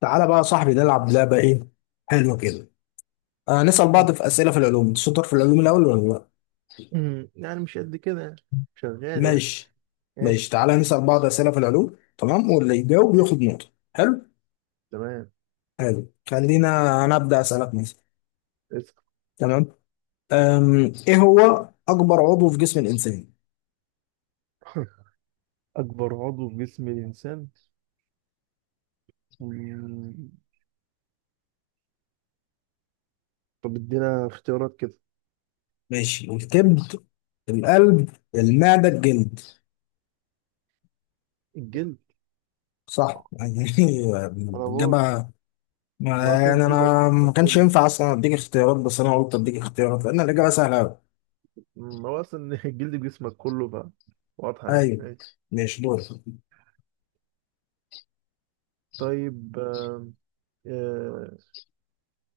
تعالى بقى يا صاحبي، نلعب لعبة. ايه، حلوة كده. نسأل بعض في أسئلة في العلوم. أنت شاطر في العلوم الأول ولا لا؟ يعني مش قد كده يعني. شغال يعني. ماشي. ماشي، ماشي. تعالى نسأل بعض أسئلة في العلوم. تمام، واللي يجاوب ماشي. ياخد نقطة. حلو. تمام. حلو، خلينا أنا أبدأ أسألك مثلا. اسأل. تمام. ايه هو أكبر عضو في جسم الإنسان؟ أكبر عضو في جسم الإنسان؟ مم. طب ادينا اختيارات كده. ماشي، الكبد، القلب، المعدة، الجلد. الجلد. صح يعني. أنا بقول الإجابة. ما أصلا يعني الجلد هو أنا جسمك ما كانش كله. ينفع أصلا أديك اختيارات، بس أنا قلت أديك اختيارات لأن الإجابة سهلة أوي. هو أصلا الجلد جسمك كله بقى. واضحة يعني. ايوه، ماشي. ماشي دور. طيب. آه،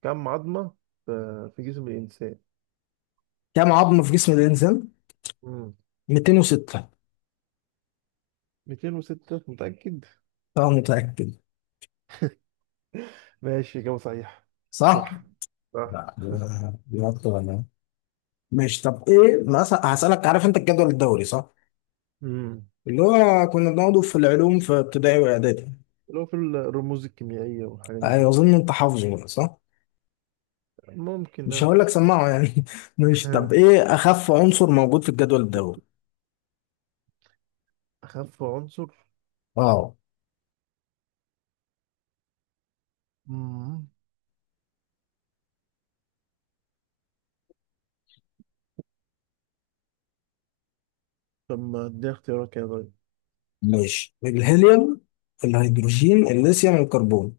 كم عظمة في في جسم الإنسان؟ كم عظمة في جسم الإنسان؟ مم. 206. 206 متأكد؟ أنا متأكد. ماشي، إجابة صحيحة. صح؟ صح. صح. لا، دي أكتر أنا. ماشي، طب إيه مثلا هسألك. عارف أنت الجدول الدوري، صح؟ مم. اللي هو كنا بناخده في العلوم في ابتدائي وإعدادي. لو في الرموز الكيميائية والحاجات أيوة، دي، أظن أنت حافظه بقى، صح؟ ممكن مش اه. هقول لك سمعه يعني. ماشي، طب إيه أخف عنصر موجود في الجدول الدوري؟ أخف عنصر. أه. مم. طب ما اديها اختيارات كده. طيب. ماشي، الهيليوم، الهيدروجين، الليثيوم، الكربون.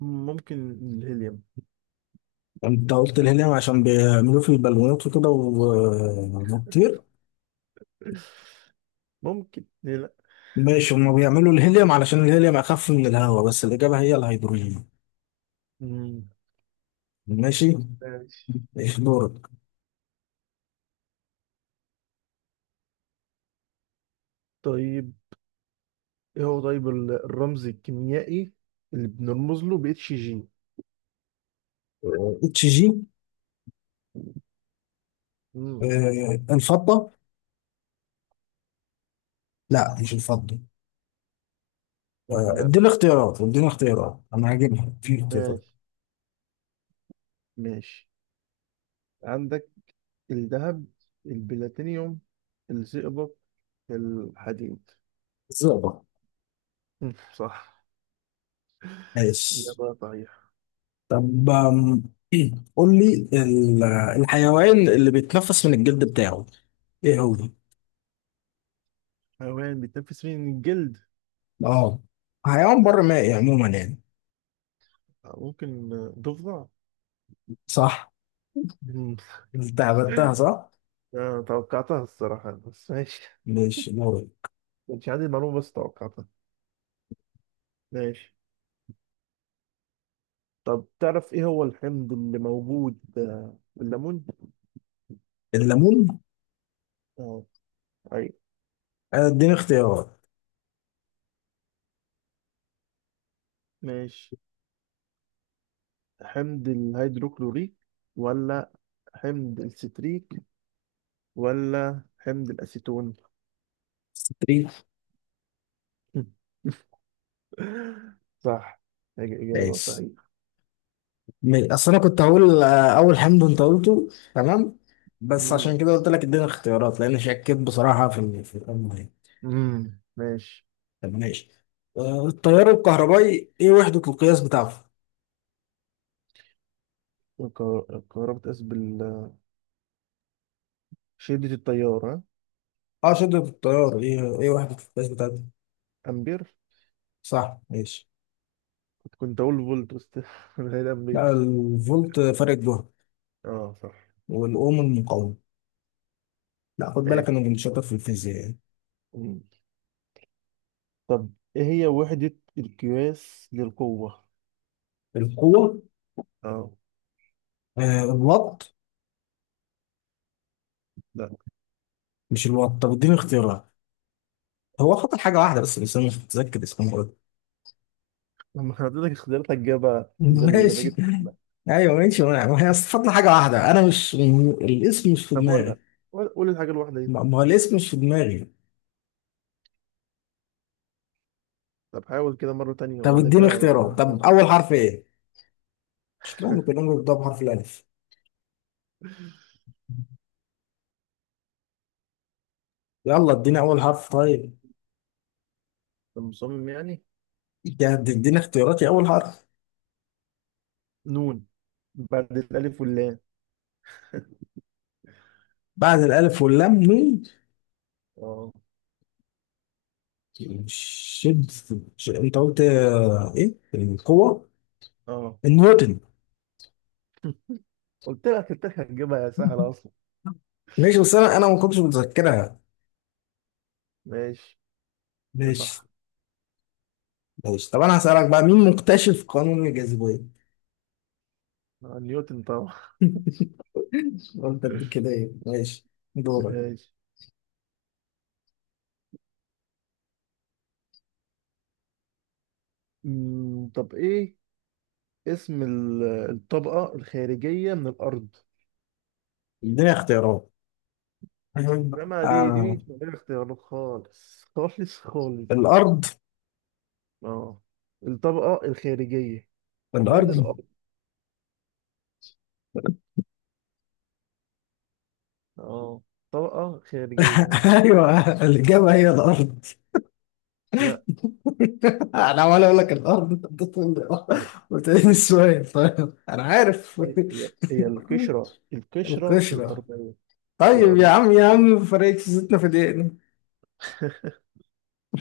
ممكن الهيليوم. أنت قلت يعني، الهيليوم عشان بيعملوه في البالونات وكده وبتطير. ممكن، ليه لأ. ماشي، هما بيعملوا الهيليوم علشان الهيليوم اخف من الهواء، بس الاجابه هي الهيدروجين. مم. ماشي. ماشي. ايش دورك؟ طيب ايه هو، طيب الرمز الكيميائي اللي بنرمز له ب اتش جي؟ اتش جي. مم. الفضه. لا، مش الفضه. طب لا، اديني مش. اختيارات، اديني اختيارات، انا هجيبها في اختيارات. ماشي. ماشي. عندك الذهب، البلاتينيوم، الزئبق، الحديد. الزئبق. مم. صح. ماشي، إجابة صحيحة. طب قول لي الحيوان اللي بيتنفس من الجلد بتاعه، ايه هو؟ حيوان بيتنفس من الجلد. اه، حيوان بر ده مائي عموما يعني. ممكن ضفدع. صح. مم. انت عبدتها، صح؟ آه، توقعتها الصراحة، بس ماشي. ماشي دورك. كانش عندي المعلومة بس توقعتها. ماشي. طب، تعرف ايه هو الحمض اللي موجود في الليمون؟ الليمون. اه. اي. اديني اختيارات. ماشي. حمض الهيدروكلوريك، ولا حمض الستريك، ولا حمض الأسيتون؟ ستريت. صح. إجابة ماشي، صحيحة. اصل انا كنت هقول، اول حمد انت قلته. تمام، بس عشان مم. كده قلت لك اديني اختيارات، لان شكيت بصراحه في في الامر يعني. مم. ماشي. طب ماشي. التيار الكهربائي ايه وحده القياس بتاعته؟ قربت أسبل. شدة التيار، ها؟ اه، شده التيار. ايه وحده القياس بتاعته؟ أمبير. صح، ماشي. كنت اقول فولت بس هي لا، الامبير. الفولت فرق جهد، اه صح. والاوم المقاومه. لا، خد بالك ماشي. انا كنت شاطر في الفيزياء يعني. مم. طب، ايه هي وحدة القياس للقوة؟ القوه. اه. آه، الوات. لا. مش الوات، طب اديني اختيارات. هو خطر حاجه واحده بس انا مش متذكر اسمها. لما حضرتك اختيارات هتجيبها زي اللي ما ماشي. جبت، لا. ايوه ماشي، ما هي استفدنا حاجه واحده، انا مش الاسم مش في طب قولها. دماغي. قول قول الحاجة الواحدة دي. ما هو الاسم مش في دماغي. طب حاول كده مرة تانية طب وبعد اديني كده اختيارات، طب هبقى- اول حرف ايه؟ مش كده ممكن نقول بنبدا بحرف الالف. يلا، اديني اول حرف طيب. طب مصمم يعني. اديني اختياراتي، اول حرف. نون، بعد الألف واللام. بعد الالف واللام مين؟ اه. شد انت قلت، ايه القوه؟ اه. النيوتن. قلت لك، قلت لك هتجيبها يا سهلة أصلا. ماشي، بس انا ما كنتش متذكرها. ماشي. يا ماشي. صح. ماشي، طب انا هسالك بقى، مين مكتشف قانون الجاذبيه؟ آه، نيوتن طبعا. قلت اديك كده، ايه ماشي. دورك. ماشي. طب إيه اسم الطبقة الخارجية من الأرض؟ اديني اختيارات. إنما دي آه. مش من غير اختيارات، خالص خالص خالص. الارض. اه. الطبقة الخارجية من الارض. الأرض. اه، طبقة خارجية، ها؟ ايوه، الاجابه هي الارض. لا. انا عمال اقول لك الارض، أنت بتقول لي لا. قلت لي السؤال، طيب انا عارف. هي هي القشرة القشره. الأرضية، مش طيب يا الأرض. عم، يا عم فرقت زيتنا في دقيقه.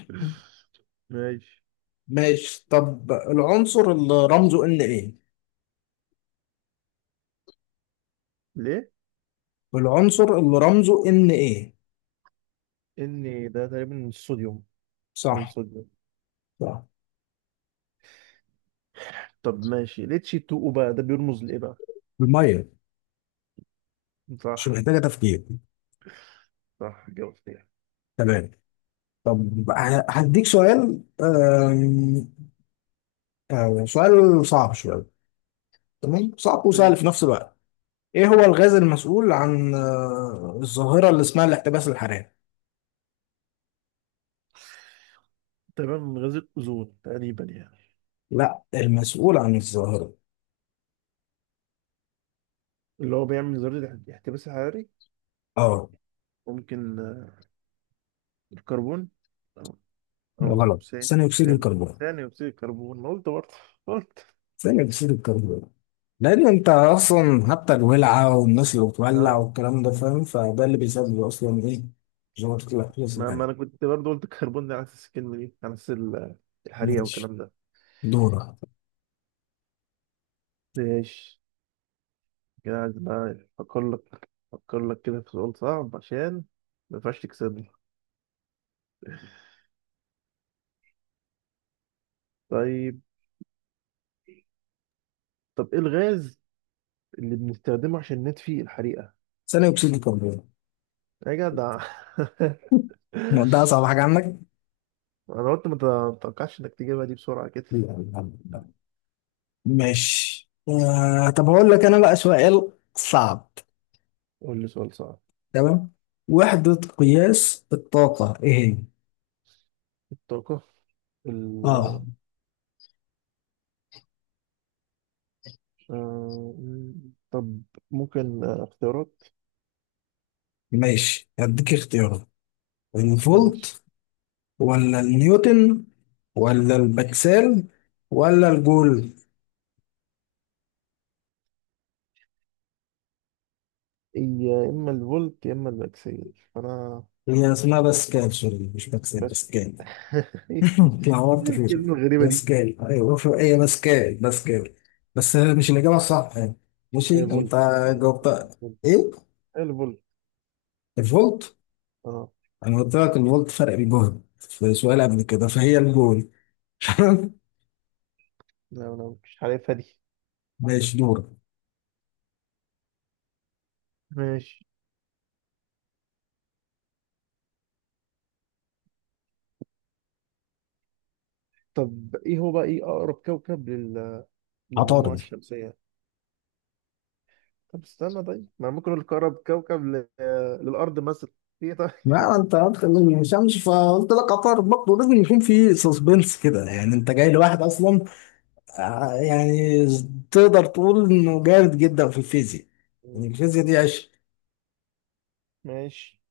ماشي. ماشي، طب العنصر اللي رمزه ان ايه؟ ليه؟ العنصر اللي رمزه ان ايه؟ إن ده تقريبا الصوديوم. صح. الصوديوم. صح. طب ماشي، ليه تشي 2 بقى ده بيرمز لإيه بقى؟ الميه. مش صح. محتاجه تفكير. صح جاوبت. تمام. طب هديك سؤال. آم، آه، سؤال صعب شوية. تمام، صعب وسهل يعني. في نفس الوقت. ايه هو الغاز المسؤول عن الظاهرة اللي اسمها الاحتباس الحراري؟ تقريبا من غاز الأوزون تقريبا يعني. لا، المسؤول عن الظاهرة. اللي هو بيعمل ذرة احتباس حراري. اه. ممكن الكربون. أو أو غلط. ثاني اكسيد ثاني الكربون. ثاني أكسيد الكربون. ما قلت برضه؟ قلت. ثاني اكسيد الكربون، لان انت اصلا حتى الولعة والناس اللي بتولع اه. والكلام ده، فاهم، فده اللي بيسبب اصلا ايه، ظاهرة الاحتباس ما الحراري. أنا كنت برضه قلت الكربون، ده على أساس الكلمة دي، على أساس الحريقة ماشي. والكلام ده. دورة. ماشي. كده عايز بقى أفكر لك كده في سؤال صعب، عشان ما ينفعش تكسبني. طيب. طب إيه الغاز اللي بنستخدمه عشان نطفي الحريقة؟ ثاني اكسيد الكربون. يا جدع. ده اصعب حاجة عندك؟ انا قلت، ما تتوقعش انك تجيبها دي بسرعة كده. لا. لا. ماشي، آه طب هقول لك انا بقى سؤال صعب. قول لي سؤال صعب. تمام، وحدة قياس الطاقة ايه هي؟ الطاقة اه. ال... طب ممكن اختيارات. ماشي، هديك اختيارات. ماشي. الفولت، ولا النيوتن، ولا البكسل، ولا الجول. يا اما الفولت، يا اما البكسل. انا هي اسمها باسكال، سوري مش بكسل، بس. باسكال. ايه اتلخبطت في الكلمة الغريبة دي؟ باسكال. ايوه، هي باسكال، باسكال. بس مش الإجابة الصح يعني. ماشي، إيه، فولت؟ انت فولت. جاوبت ايه؟ إيه الفولت؟ الفولت. اه. انا قلت لك ان قلت فرق الجهد في سؤال قبل كده، فهي الجول. لا، انا مش عارفها دي. ماشي دور. ماشي. طب ايه هو بقى، ايه اقرب كوكب للمجموعة عطارد. الشمسية؟ طب استنى. طيب ما أنا ممكن اقول لك اقرب كوكب للارض مثلا. في إيه طيب؟ ما انت قلت اني مش همشي، فقلت لك عطارد. برضه لازم يكون في سسبنس كده يعني، انت جاي لواحد اصلا يعني تقدر تقول انه جامد جدا في الفيزياء، يعني مم. الفيزياء دي عشق. ماشي.